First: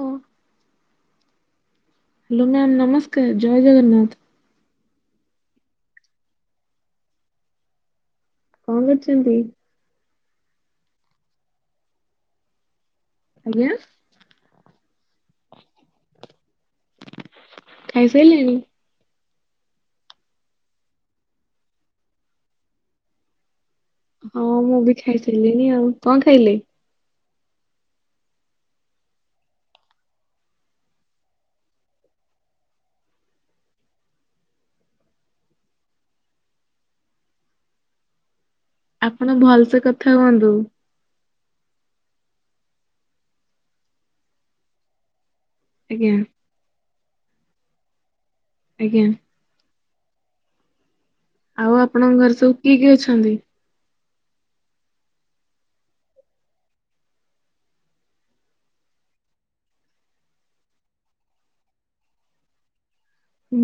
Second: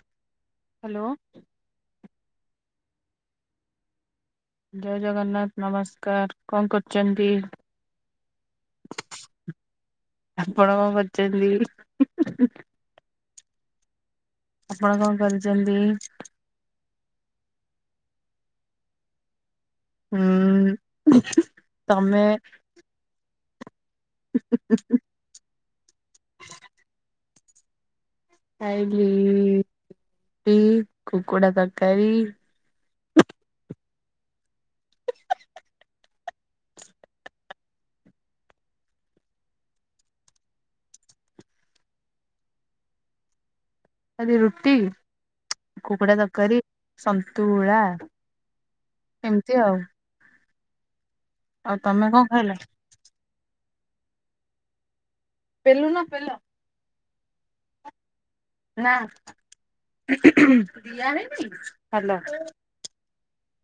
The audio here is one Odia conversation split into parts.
ଓ ହ୍ୟାଲୋ। ହ୍ୟାଲୋ ମ୍ୟାମ୍ ନମସ୍କାର ଜୟ ଜଗନ୍ନାଥ। ଜୟ ଜଗନ୍ନାଥ ନମସ୍କାର କଣ କରୁଛନ୍ତି? କଣ କରିଛନ୍ତି? ଆପଣ କଣ କରୁଛନ୍ତି? ଆଜ୍ଞା। ଆପଣ କଣ କରିଛନ୍ତି? ଖାଇସାରିଲିଣି? ହୁଁ ତମେ? ହଁ ମୁଁ ବି ଖାଇଥିଲିିନି ଆଉ କଣ ଖାଇଲେ? କାଇଲି ରଟି କୁକୁଡ଼ା ତରକାରୀ ଆପଣ ଭଲ ସେେ କଥା ହୁହନ୍ତୁ। ତରକାରୀ ରୁଟି ଆଜ୍ଞା କଙ୍କଡା ତରକାରୀ ସନ୍ତୁଳା। ଆଜ୍ଞା। ଏମିତି ଆଉ। ଆଉ ତମେ ଆପଣଙ୍କ କଣ ଘରେ ଖାଇଲ? ସବୁ କିଏ କିଏ ଅଛନ୍ତି? ପେଲୁ ନା ପେଲ। ନା ହ୍ୟାଲୋ।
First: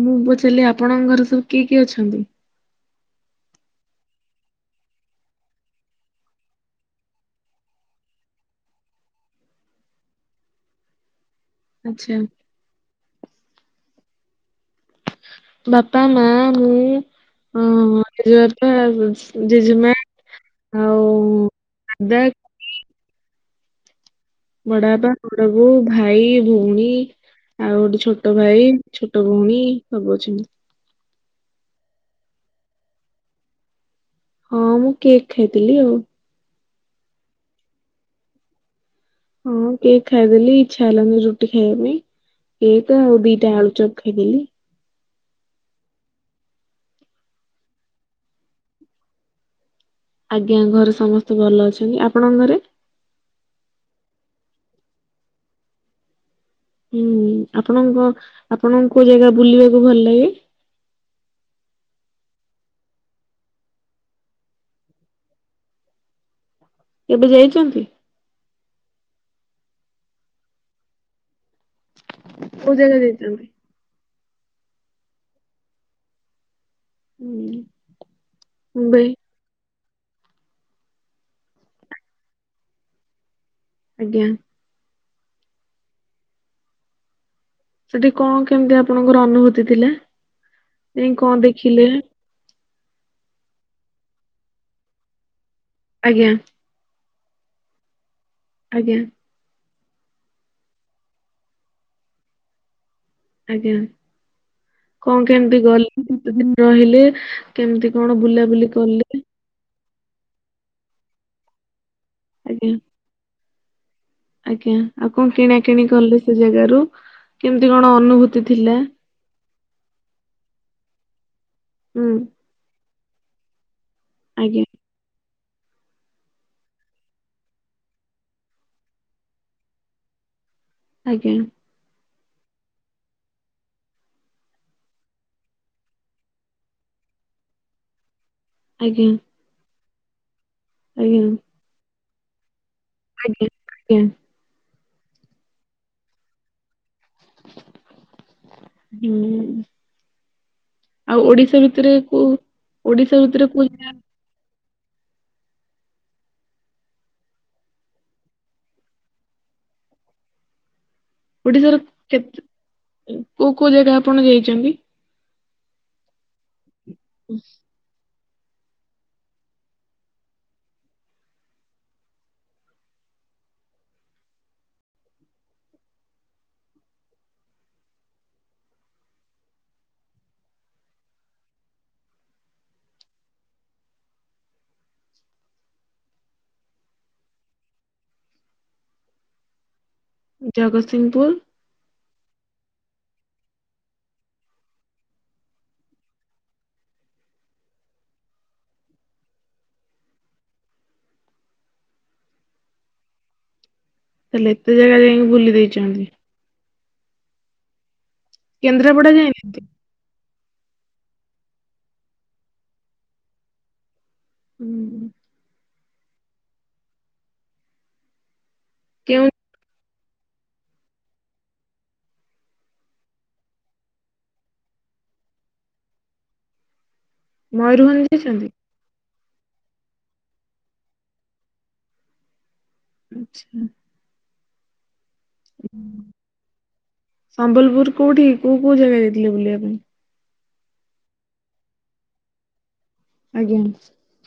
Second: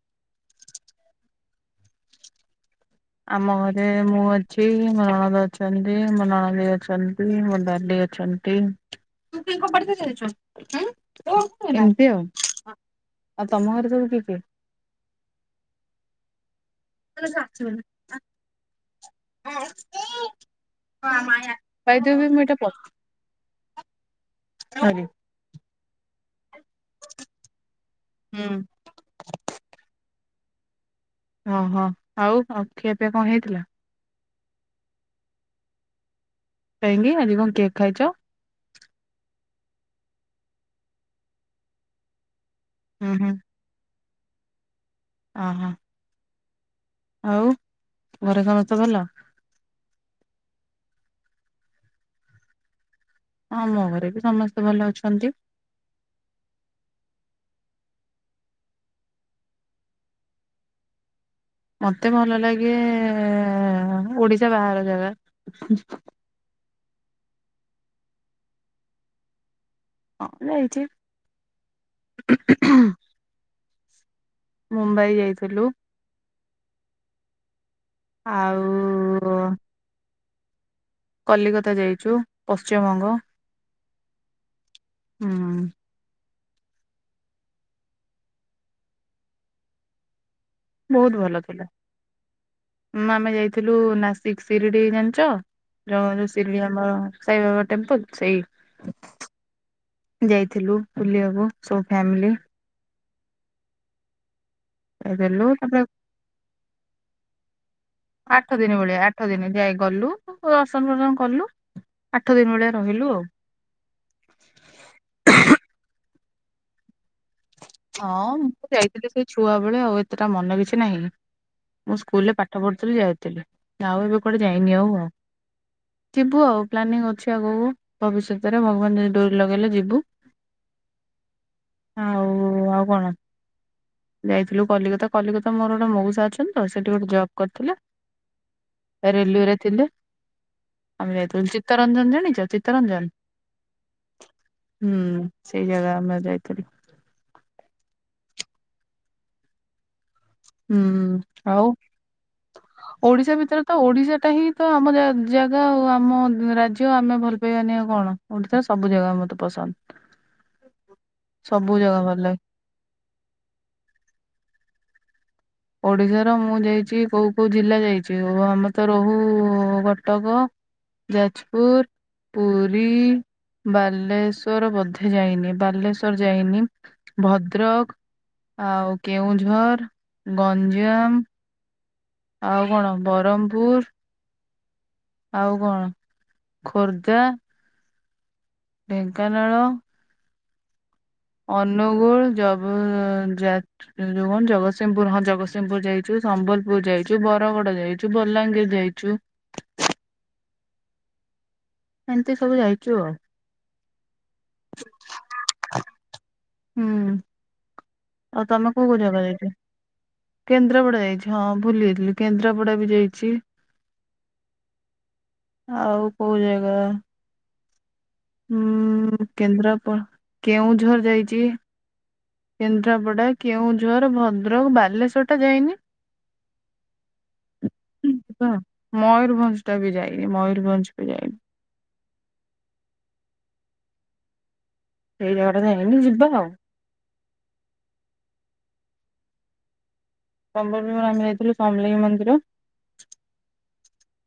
ମୁଁ ପଚାରିଲି ଆପଣଙ୍କ ଘରେ ସବୁ କିଏ କିଏ ଅଛନ୍ତି? ଆମ ଘରେ ମୁଁ ଅଛି ମୋ ନଣଦ ଅଛନ୍ତି ମୋ ନଣଦେଇ ଅଛନ୍ତି ମୋ ଡାଡ଼ି ଅଛନ୍ତି। ତୀ। ଏମିତି ଆଚ୍ଛା ଆଉ ତମ ଘରେ ସବୁ କିଏ କିଏ ଅ? ବାପା ମା ମୁଁ। ଓ ଜେଜେବାପା ଜେଜେମା। ଆଉ ପାଇଦ ନାଗଦାଗ [inaudible] ପଚାରି ବଡବାପା ବଡବୋଉ ଭାଇ ଭଉଣୀ ଆଉ ଗୋଟେ ଛୋଟ ଭାଇ। ଛୋଟଭଉଣୀ ସବୁ ଅଛନ୍ତି। ଓହୋ ଆଉ ଆଉ ଖିଆ ପିଆ କଣ ହେଇଥିଲା? ହଁ ମୁଁ କେକ୍ ଖାଇଥିଲି ଆଉ। କାହିଁକି ଆଜି କଣ କେକ୍ ଖାଇଛ? ହଁ କେକ୍ ଖାଇଦେଲି ଇଚ୍ଛା ହେଲାନି ରୁଟି ଖାଇବା ପାଇଁ କେକ୍ ହୁଁ ଆଉ ହୁଁ ଦିଟା ଆଳୁଚପ। ଖାଇଦେଲି। ଓହୋ। ଆଉ ଘରେ ସମସ୍ତେ ଭଲ। ଆଜ୍ଞା ଘରେ ସମସ୍ତେ ଭଲ ଅଛନ୍ତି ଆପଣଙ୍କ ଘରେ। ଆମ ଘରେ ବି ସମସ୍ତେ ଭଲ ଅଛନ୍ତି। ହୁଁ ଆପଣଙ୍କ ଆପଣଙ୍କୁ କୋଉ ଜାଗା ବୁଲିବାକୁ ଭଲ ଲାଗେ? ମତେ ଭଲ ଲାଗେ ଏ ଓଡିଶା ବାହାର ଜାଗା। କେବେ ଯାଇଛନ୍ତି? ହଁ ଯାଇଛି। କୋଉ ଯାଗା ଯାଇଛନ୍ତି? ମୁମ୍ବାଇ ଯାଇଥିଲୁ। ହୁଁ। ମୁମ୍ବାଇ ଆଉ କଲିକତା ଯାଇଛୁ ପଶ୍ଚିମବଙ୍ଗ। ଆଜ୍ଞା। ହଁ। ସେଠି କଣ କେମିତି ଆପଣଙ୍କର ଅନୁଭୂତି ଥିଲା? ଯାଇ ବହୁତ କଣ ଭଲ ଦେଖିଲେ ଥିଲାଁ ଆମେ ଯାଇଥିଲୁ ନାସିକ ସିରିଡି ଜାଣିଛ। ର ଆଜ୍ଞା ଶିରିଡ଼ି ଆମ ସାାଇବାବା ଟେମ୍ପୂଲ୍ ସେଇ। ଆଜ୍ଞା। ଯାଇଥିଲୁ ବୁଲିବାକୁ ସବୁ ଫ୍ୟାମିଲି। ଆଜ୍ଞା। କଣ ଯାଇଥିଲୁ କେମତି ତାପରେ ଗଲେ କେତେ ଦିନ ରହିଲେ କେମିତି କଣ ଆଠ ବୁଲାବୁଲି ଦିନ ଭଳିଆ କଲେ? ଆଠ ଦିନ ଯାଇ ଗଲୁ ଦର୍ଶନ ଫସନ କଲୁ ଆଠ ଦିନ ଭଳିଆ ଆଜ୍ଞା। ରହିଲୁ ଆଉ। ଆଜ୍ଞା ଆଉ କଣ କିଣା କିିଣି କଲେ ସେ ଜାଗାରୁ? କେମିତି କଣ ହଁ ଅନୁଭୂତି ମୁଁ ଥିଲା? ଯାଇଥିଲି ସେଇ ଛୁଆ ବେଳେ ଆଉ ଏତେଟା ମନ କିଛି ନାହିଁ ମୁଁ ହୁଁ ସ୍କୁଲରେ ପାଠ ପାଠ ପଢ଼ୁଥିଲି ଯାଇଥିଲି ତଆଉ ଏବେ କୁଆଡେ ଆଜ୍ଞା ଯାଇନି ଆଉ ଆଉ। ଯିବୁ ଆଉ ପ୍ଲାନିଙ୍ଗ ଅଛି ଆଗକୁ ଭବିଷ୍ୟତରେ ଭଗବାନ ଯଦି ଡୋରି ଲଗେଇଲେ ଯିବୁ। ଆଜ୍ଞା। ଆଉ ଆଉ କଣ? ଯାଇଥିଲୁ କଲିକତା କଲିକତା ମୋର ଗୋଟେ ମଉସା ଅଛନ୍ତି ତ ସେଠି ଗୋଟେ ଜବ୍ କରିଥିଲା। ଆଜ୍ଞା ରେଲୱେରେ ଥିଲେ ଆମେ ଆଜ୍ଞା ଯାଇଥିଲୁ, ଚିତ୍ତରଞ୍ଜନ ଜାଣିଛ ଚିତ୍ତରଞ୍ଜନ। ଆଜ୍ଞା ଆଜ୍ଞା। ହୁଁ ସେଇ ଯାଗା ଆମେ ଯାଇଥିଲୁ। ହୁଁ। ଆଉ ଓଡିଶା ଭିତରେ କୋଉ ଓଡିଶା ଭିତରେ କୋଉ ଯାଗା। ସେଟା ହିଁ। ତ ଆମ ରା ଜାଗା ଆଉ ଆମ ରାଜ୍ୟ ଆମେ ଭଲ ପାଇବାନି ଆଉ କଣ ଓଡିଶାର ସବୁ ଜାଗା ମତେ ପସନ୍ଦ। ଓଡିଶାର ସବୁ ଜାଗା ଭଲ ଲାଗେ କେତେ କୋଉ କୋଉ ଜାଗା ଆପଣ ଯାଇଛନ୍ତି? ଓଡିଶ ର ମୁଁ ଯାଇଛି କୋଉ କୋଉ ଜିଲ୍ଲା ଯା ଯେଉ ଆମେ ତ ରହୁ କଟକ, ଯାଜପୁର। ପୁରୀ ବାଲେଶ୍ଵର ବୋଧେ ଯାଇନି ବାଲେଶ୍ଵର ଯାଇନି। ଭଦ୍ରକ ଆଉ କେଉଁଝର, ଗଞ୍ଜାମ। ଆଉ କଣ ବରମପୁର। ଆଉ କଣ ଖୋର୍ଦ୍ଧା। ଢେଙ୍କାନାଳ। ଜଗତସିଂହପୁର। ଅନୁଗୁଳ ଜବ ଜା ଯୋଉ କଣ ଜଗତସିଂହପୁର ହଁ ଜଗତସିଂହପୁର ଯାଇଛୁ ସମ୍ବଲପୁର ଯାଇଛୁ ବରଗଡ ଯାଇଛୁ ବଲାଙ୍ଗୀର ଯାଇଛୁ। ଏମିତି ସବୁ ଯାଇଛୁ ଆଉ। ତାହେଲେ ଏତେ ଜାଗା ଯାଇକି ବୁଲି ଦେଇଛନ୍ତି। ହୁଁ ଆଉ ତମେ କୋଉ କୋଉ କେନ୍ଦ୍ରାପଡା ଜାଗା ଯାଇଛ? ଯାଇନାହାନ୍ତି? କେନ୍ଦ୍ରାପଡା ଯାଇଛି ହଁ ଭୁଲି ଯାଇଥିଲି କେନ୍ଦ୍ରାପଡା ବି ଯାଇଛି। ହୁଁ। ଆଉ କୋଉ ଜାଗା। ହୁଁ କେଉଁ କେନ୍ଦ୍ରାପଡ଼ା କେଉଁଝର ଯାଇଛି। କେନ୍ଦ୍ରାପଡ଼ା, କେଉଁଝର, ଭଦ୍ରକ, ବାଲେଶ୍ୱର ଟା ଯାଇନି। ମୟୂରଭଞ୍ଜ ଯାଇଛନ୍ତି। ମୟରଭଞ୍ଜ ଟା ବି ଯାଇନି ମୟୂରଭଞ୍ଜ ବି ଯାଇନି। ଆଚ୍ଛା। ସେଇ ଜାଗାଟା ଯାଇନି ଯିବା ଆଉ। ସମ୍ବଲପୁର କୋଉଠି କି କୋଉ କୋଉ ଜାଗା ଯାଇଥିଲେ ବୁଲିବା ପାଇଁ? ସମ୍ବଲପୁର ଆମେ ଯାଇଥିଲୁ ସମଲେଇ ମନ୍ଦିର। ଆଜ୍ଞା।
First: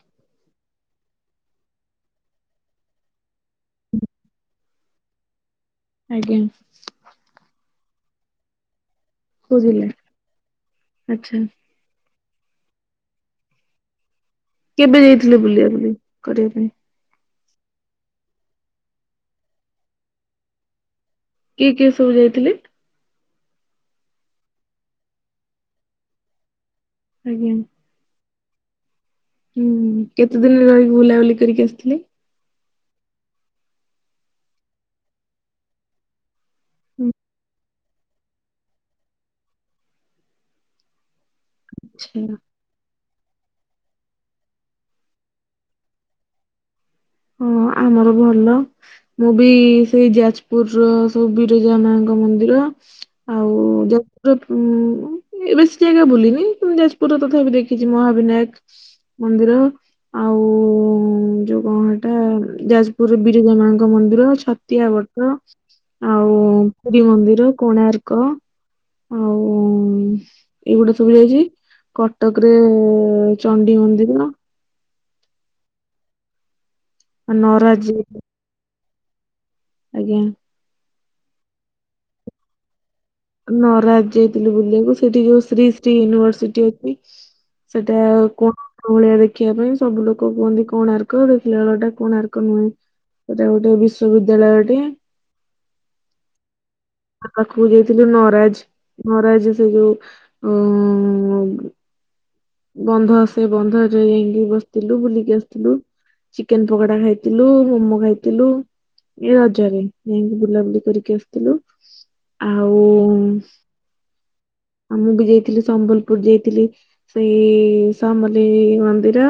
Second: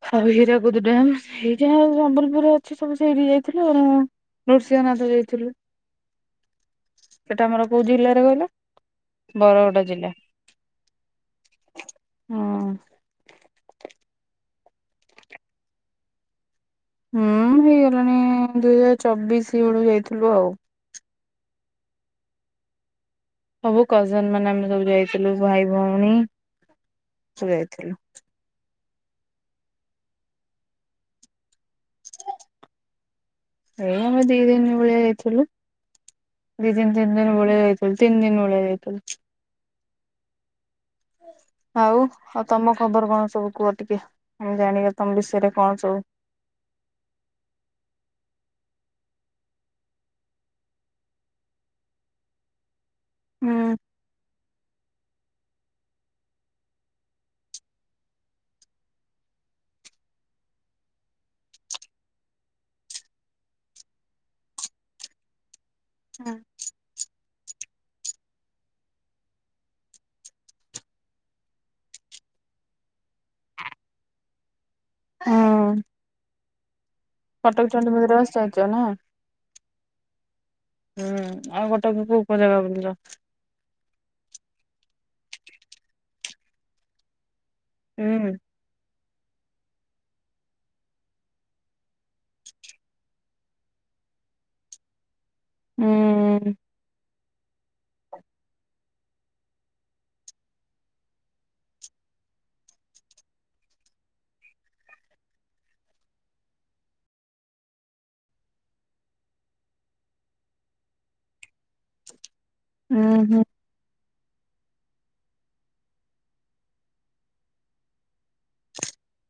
ଖାଲି ହୀରାକୁଦ ଡ଼୍ୟାମ ସେଇ ଯୋଉ ଆଉ ସମ୍ବଲପୁର ରେ ଅଛି ସବୁ ସେଇଠି କି ଯାଇଥିଲୁ ଆଉ। ନୃସିଂହନାଥ ଯାଇଥିଲୁ। ଆଜ୍ଞା। ସେଟା ଆମର କୋଉ ଜିଲ୍ଲାରେ କହିଲ? ବରଗଡ଼ା ଜିଲ୍ଲା ଆଚ୍ଛା ହୁଁ। କେବେ ଯାଇଥିଲେ ବୁଲିବା ବୁଲି କରିବା ପାଇଁ? ହୁଁ ହେଇଗଲାଣି ଦି ହଜାର ଚବିଶି ବେଳେ ଯାଇଥିଲୁ ଆଉ। କିଏ କିଏ ସବୁ ଯାଇଥିଲେ? ସବୁ କଜନ ମାନେ ଆମେ ସବୁ ଯାଇଥିଲୁ ଭାଇ ଭଉଣୀ ଆଜ୍ଞା ସବୁ ଯାଇଥିଲୁ। ହୁଁ କେତେ ଦିନ ରହିକି ବୁଲାବୁଲି କରିକି ଆସିଥିଲେ? ଏଇ ଆମେ ଦି ଦିନ ଭଳିଆ ଯାଇଥିଲୁ ଦି ଦିନ ତିନ ଦିନ ଭଳିଆ ଯାଇଥିଲୁ। ତିନ ଦିନ ଭଳିଆ ଯାଇଥିଲୁ। ଆଉ ଆଛା ଆଉ ତମ ଖବର କଣ ସବୁ କୁହ ଟିକେ ଆମେ ଜାଣିବା ତମ ବିଷୟରେ କଣ ସବୁ। ହୁଁ ଆମର ଭଲ। ମୁଁ ବି ସେଇ ଯାଜପୁର ରୁ ସବୁ ବିରଜା ମାଙ୍କ ମନ୍ଦିର। ଆଉ ହୁଁ ଯପ ଉ ଏ ବେଶୀ ଜାଗା ବୁଲିନି। ଯାଜପୁର ର ତଥାପି ଦେଖିଛି ମହାବିନାୟକ ମନ୍ଦିର। ଆଉ ଯୋଉ କଣ? ଟା ଯାଜପୁର ବିରଜା ମାଙ୍କ ମନ୍ଦିର। ଛତିଆ ବଟ ଆଉ ଶ୍ରୀ ମନ୍ଦିର କୋଣାର୍କ ଆଉ ଏଇଗୁଡା ସବୁ ଯାଇଛି। କଟକ ରେ ଚଣ୍ଡି ମନ୍ଦିର ହଁ। କଟକ ନରାଜ ଚଣ୍ଡୀ ମନ୍ଦିର ଯାଇ- ଆସି ଯାଇଛ ନା। ଆଜ୍ଞା। ହୁଁ ଆଉ ଗୋଟେ କୋଉ କୋ ଜାଗା ପଛ। ନରାଜ ଯାଇଥିଲୁ ବୁଲିବାକୁ। ସେଠି ଯୋଉ ଶ୍ରୀ ଶ୍ରୀ ୟୁନିଭରସିଟି ଅଛି। ସେଟା ହୁଁ କଣ? ଭଳିଆ ଦେଖିବା ପାଇଁ ସବୁ ଲୋକ କୁହନ୍ତି କଣ ଆର୍କ ଦେଖିଲା ବେଳ ଟା କଣ ଆର୍କ ନୁହେଁ। ସେଟା ଗୋଟେ ବିଶ୍ବିଦ୍ୟାଳୟଟି। ହୁଁ। ତା ପାଖକୁ ଯାଇଥିଲୁ ନରାଜ। ମହାରଜ ସେ ଯୋଉ ଉ ବନ୍ଧ ଆସ ବନ୍ଧ ଯ ଯାଇକି ବସିଥିଲୁ ବୁଲିକି ଆସିଥିଲୁ। ଚିକେନ ପକୋଡା ଖାଇଥିଲୁ। ମୋମୋ ଖାଇଥିଲୁ। ଏ ରଜାରେ ଯାଇକି ବୁଲାବୁଲି କରିକି ଆସିଥିଲୁ। ଆଉ ହୁଁ ହୁଁ ଆମ ବି ଯାଇଥିଲି। ସମ୍ବଲପୁର ଯାଇଥିଲି। ସେଇ ସମଲେଇ ମନ୍ଦିର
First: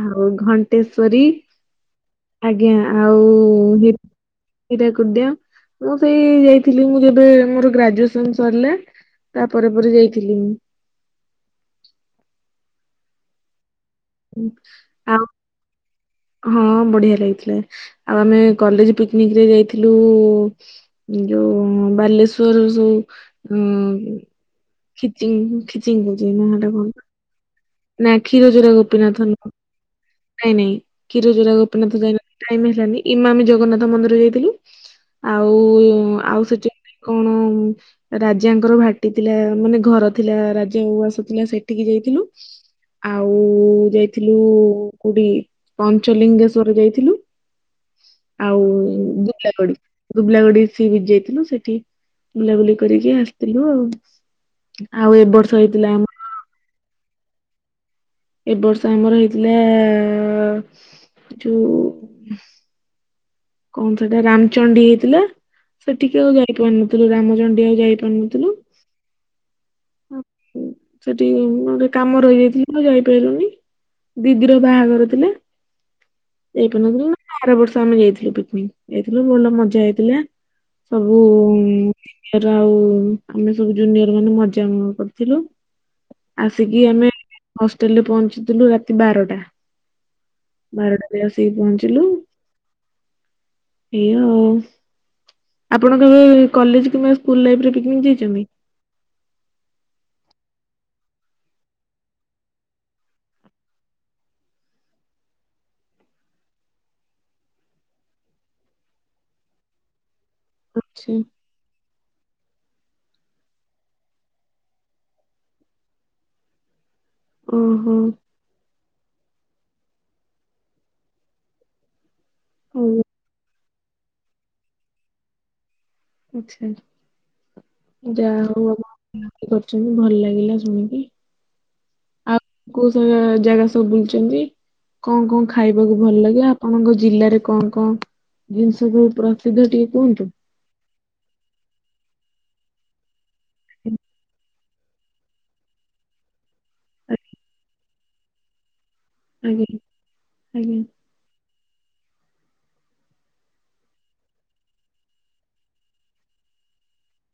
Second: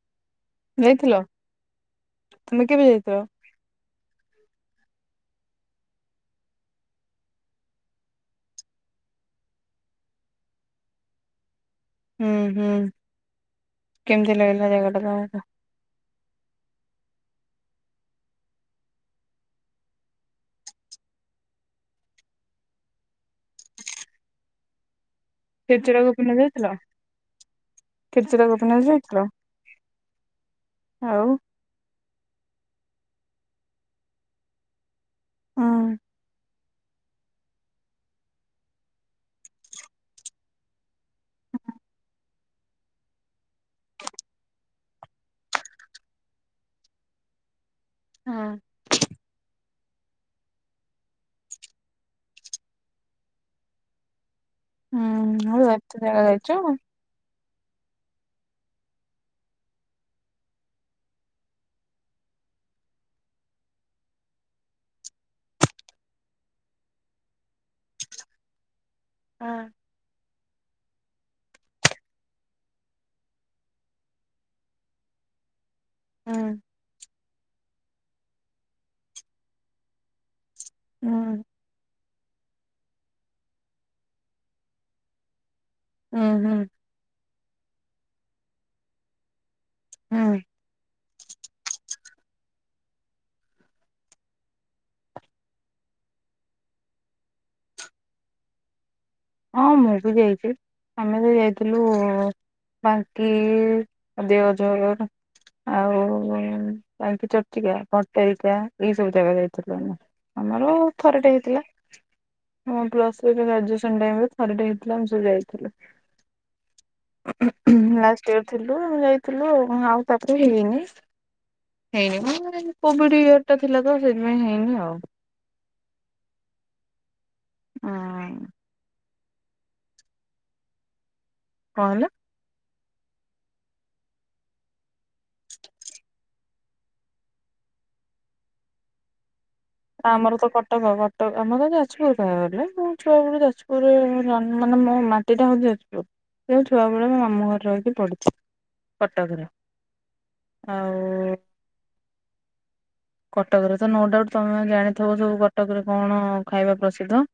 ଆଉ ଘଣ୍ଟ ଯାଇଥିଲ ଟେଶରୀ ତମେ ଆଜ୍ଞା କେବେ ଯାଇଥିଲ ଆଉ ହ ହିରାକୁଦିଆ ମୁଁ ସେଇ ଯାଇ ଥିଲି ମୁଁ ଯେବେ ମୋର ଗ୍ରାଜୁଏସନ ସରିଲା ତା ପରେ ପରେ ଯାଇଥିଲି। ହୁଁ ହୁଁ। କେମିତି ଲାଗିଲା ଜାଗାଟା ଆଉ ତାହେଲେ? ହଁ ବଢିଆ ଲାଗିଥିଲା। ଆଉ ଆମେ କଲେଜ ପିକନିକରେ ଯାଇଥିଲୁ ଯୋଉ ବାଲେଶ୍ଵର ଯୋଉ ଅ ଖିଚିଙ୍ଗ୍ କ୍ଷୀରଚୋରା ଖିଚିଙ୍ଗ କହୁଛନ୍ତି ଗୋପୀନାଥ ଯାଇଥିଲ ନାହାଟା କଣ? ନା କ୍ଷୀର କ୍ଷୀରଚୋରା ଜୋରା ଯାଇଥିଲ ଗୋପୀନାଥ ନୁହଁ ନାଇଁ ନାଇଁ ଆଉ କ୍ଷୀର ଜୋରା ଗୋପୀନାଥ ଯାଇନା। ଟାଇମ ହେଲାନି ଇମା ଆମେ ଜଗନ୍ନାଥ ମନ୍ଦିର ଯାଇଥିଲୁ। ଆଉ ହୁଁ ଆଉ ସେଠ କଣ? ରାଜାଙ୍କର ଭାଟି ଥିଲା ମାନେ ଘର ଥିଲା ରାଜା ଉଆସ ଥିଲା ସେଠିକି ଯାଇଥିଲୁ। ଆଉ ମୁ ଯାଇଥିଲୁ କୋଉଠି ପଞ୍ଚଲିଙ୍ଗେଶ୍ଵର ଯାଇଥିଲୁ। ହୁଁ ଆଉ ଗୁତାକୋଡି। ଗୁବୁଲା ଗୁଡି ସି ବିଚ୍ ଯାଇଥିଲୁ। ସେଠି ବୁଲାବୁଲି କରିକି ଆସିଥିଲୁ ଆଉ। ଆଉ ଏ ବର୍ଷ ହେଇଥିଲା ଆମ ଯାଇଛୁ। ଏବ ବର୍ଷ ଆମର ହେଇଥିଲା ଯୋଉ କଣ ସେଇଟା? ରାମଚଣ୍ଡୀ ହେଇଥିଲା। ସେଠିକେ ଆଉ ଯାଇପାରୁନଥିଲୁ। ରାମଚଣ୍ଡୀ ଆଉ ଯାଇପାରୁନଥିଲୁ। ହଁ। ସେଠି ଗୋଟେ କାମ ରହିଯାଇଥିଲା। ତ ଯାଇପାରିଲୁନି। ଦିଦିର ବାହାଘର ଥିଲେ। ହଁ। ଯାଇପାରୁନଥିଲୁ। ନା ଆର ବର୍ଷ ଆମେ ଯାଇଥିଲୁ ପିକନିକ। ଯାଇଥିଲୁ ଭଲ ମଜା ହେଇଥିଲା। ସବୁ ହୁଁ ୟର ଆଉ ଆମେ ସବୁ ଜୁନିୟର ମାନେ ମଜା କରିଥିଲୁ। ହୁଁ ଆସିକି ଆମେ ହଷ୍ଟେଲରେ ପହଞ୍ଚିଥିଲୁ ରାତି ବାରଟା। ହଁ। ବାରଟାରେ ଆସିକି ପହଞ୍ଚିଲୁ। ଏ ଆଉ। ଆପଣ କେବେ କଲେଜ କିମ୍ବା ସ୍କୁଲ ଲାଇଫ୍ ରେ ପିକନିକ ଯାଇଛନ୍ତି? ହଁ ମୁଁ ବି ଯାଇଛି ଆମେ ତ ଯାଇଥିଲୁ ବାଙ୍କି ଦେଓଝର। ଆଉ ବାଙ୍କୀ ଚର୍ଚିକା ଭଟାରିକା ଏଇ ସବୁ ଜାଗା ଯାଇଥିଲୁ ଆମେ। ଆମର ଆଚ୍ଛା, ଥରଟେ ହେଇଥିଲା ଆମ ପ୍ଲସ ଗ୍ରାଡୁଏ କନ୍ ଟାଇମ୍ ରେ ଥରଟେ ହେଇଥିଲା ଆମେ ସବୁ ଯାଇଥିଲୁ ଓହୋ ଲାଷ୍ଟ୍ ୟର୍। ଥିଲୁ ଯାଇଥିଲୁ ଆଉ ତାପରେ ହେଇନି ହେଇନି। ହଉ। କୋଭିଡ ଇୟର ଟା ଥିଲା ତ ସେଇଥିପାଇଁ ହେଇନି ଆଉ। ଆଚ୍ଛା ଯାହା କଣ ହଉ ଆପଣ ବୁଲାବୁଲି କରିଛନ୍ତି ଭଲ ଲାଗିଲା ଶୁଣିକି। କଣ ହେଲା? ଆଉ କୋଉ ସବୁ ଜାଗା ସବୁ ବୁଲୁଛନ୍ତି? କଣ କଣ ଖାଇବାକୁ ଭଲ ଲାଗେ ଆପଣଙ୍କ ଜିଲ୍ଲାରେ କଣ କଣ ଜିନିଷ ସବୁ ପ୍ରସିଦ୍ଧ ଟି ଆମର ତ କଟକ କଟକ ଆମର ତ ଯାଜପୁର କହିବାକୁ ଗଲେ ମୁ ଛୁଆ ବେଳୁ ଯାଜପୁରରେ ମାନେ ମୋ ମାଟି ଟା ହଉଛି ଯାଜପୁର ଛୁଆ ବେଳୁ ମୋ ମାମୁ ଘରେ ରହିକି ପଢ଼ୁଛି। କଟକ ରେ ଆଜ୍ଞା ଆଜ୍ଞା ଆଉ କଟକରେ ତ ନୋ ଡାଉଟ ତମେ ଜାଣିଥିବ ଯୋଉ କଟକରେ କଣ ଖାଇବା ପ୍ରସିଦ୍ଧ?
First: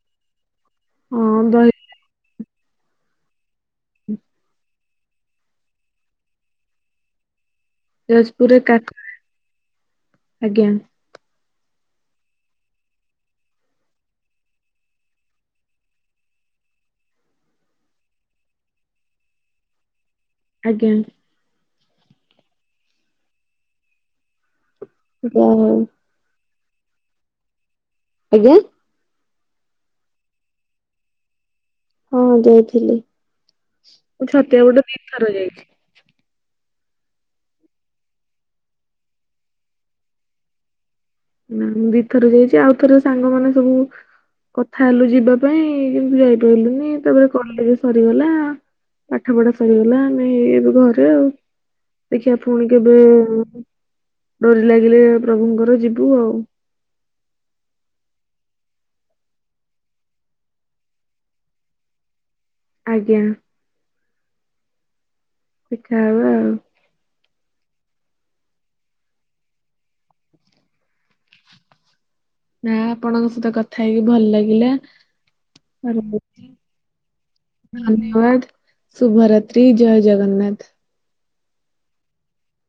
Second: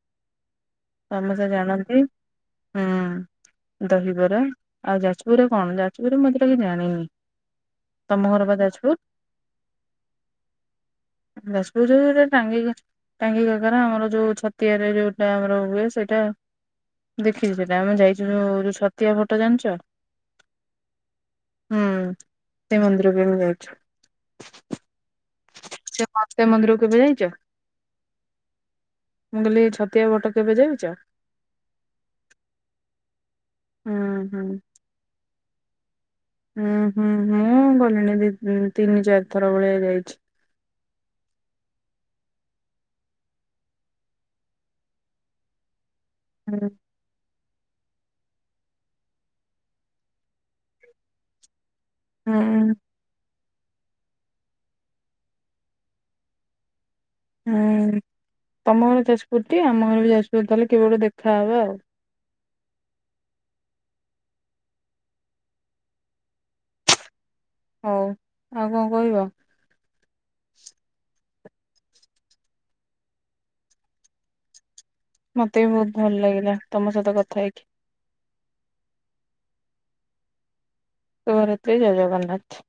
ହଁ ସମସ୍ତେ ଦହି ଜାଣନ୍ତି ହୁଁ ଦହିବରା। ଆଉ ଯାଜପୁରରେ କଣ ଯାଜପୁରରେ ମୁଁ ଏତେଟା କିଛି ଜାଣିନି। ତମ ଘର ବା ଯାଜପୁରରେ ଯାଜପୁର କାକ୍ ଆଜ୍ଞା। ଯାଜପୁରରେ ଟାଙ୍ଗି ଟାଙ୍ଗି କାକରା ଆମର ଯୋଉ ଛତିଆରେ ଯୋଉଟା ଆମର ହୁଏ ସେଇଟା ଦେଖିଛି ସେଟା ଆମେ ଯାଇଛୁ ଯୋଉ ଯୋଉ ଛତିଆ ଭଟ ଜାଣିଛ? ଆଜ୍ଞା। ହୁଁ, ସେ ମନ୍ଦିର ବି ଆମେ ଯାଇଛୁ। ଯାହା ହଉ ସେ ମତେ ମନ୍ଦିରକୁ କେବେ ଯାଇଛ? ଆଜ୍ଞା। ମୁଁ କହିଲି ଛତିଆ ବଟ କେବେ ଯାଇଛ? ହଁ, ଯାଇଥିଲି ହୁଁ ମୁ ହୁଁ। ଛତିଆ ବଟ ଦି ଥର ଯାଇଛି। ହୁଁ ହୁଁ ମୁଁ ଗଲିଣି ଦି, ତିନି, ଚାରି ଥର ଭଳିଆ ଯାଇଛି। ମୁଁ ଦି ଥର ଯାଇଛି ଆଉ ଥରେ ସାଙ୍ଗ ମାନେ ସବୁ କଥା ହେଲୁ ଯିବା ପାଇଁ କିନ୍ତୁ ହୁଁ ଯାଇପାରିଲୁନି ତାପରେ କଲେଜ ସରିଗଲା ପାଠ ପଢା ସରିଗଲା ଆମେ ଏଇ ଏବେ ଘରେ ଆଉ। ଦେଖିଆ ପୁଣି ହୁଁ କେବେ ଡୋରି ଲାଗିଲେ ପ୍ରଭୁଙ୍କର ଯିବୁ ଆଉ। ହୁଁ, ତମ ଘର ଯାଜପୁର ଟି ଆମ ଘରେ ବି ଯାଜପୁର ତାହେଲେ କେବେ ଗୋଟେ ଦେଖାହେବା ଆଉ। ଆଜ୍ଞା। ଦେଖା ହେବା ଆଉ। ହଉ ଆଉ କଣ କହିବ? ନା, ଆପଣଙ୍କ ସହିତ କଥା ହେଇକି ଭଲ ଲାଗିଲା। ମତେ ବି ବହୁତ ଭଲ ଲାଗିଲା ତମ ସହିତ କଥା ହେଇକି। ଧନ୍ୟବାଦ ଶୁଭରାତ୍ରି ଜୟ ଜଗନ୍ନାଥ। ଶୁଭରାତ୍ରି ଜୟ ଜଗନ୍ନାଥ।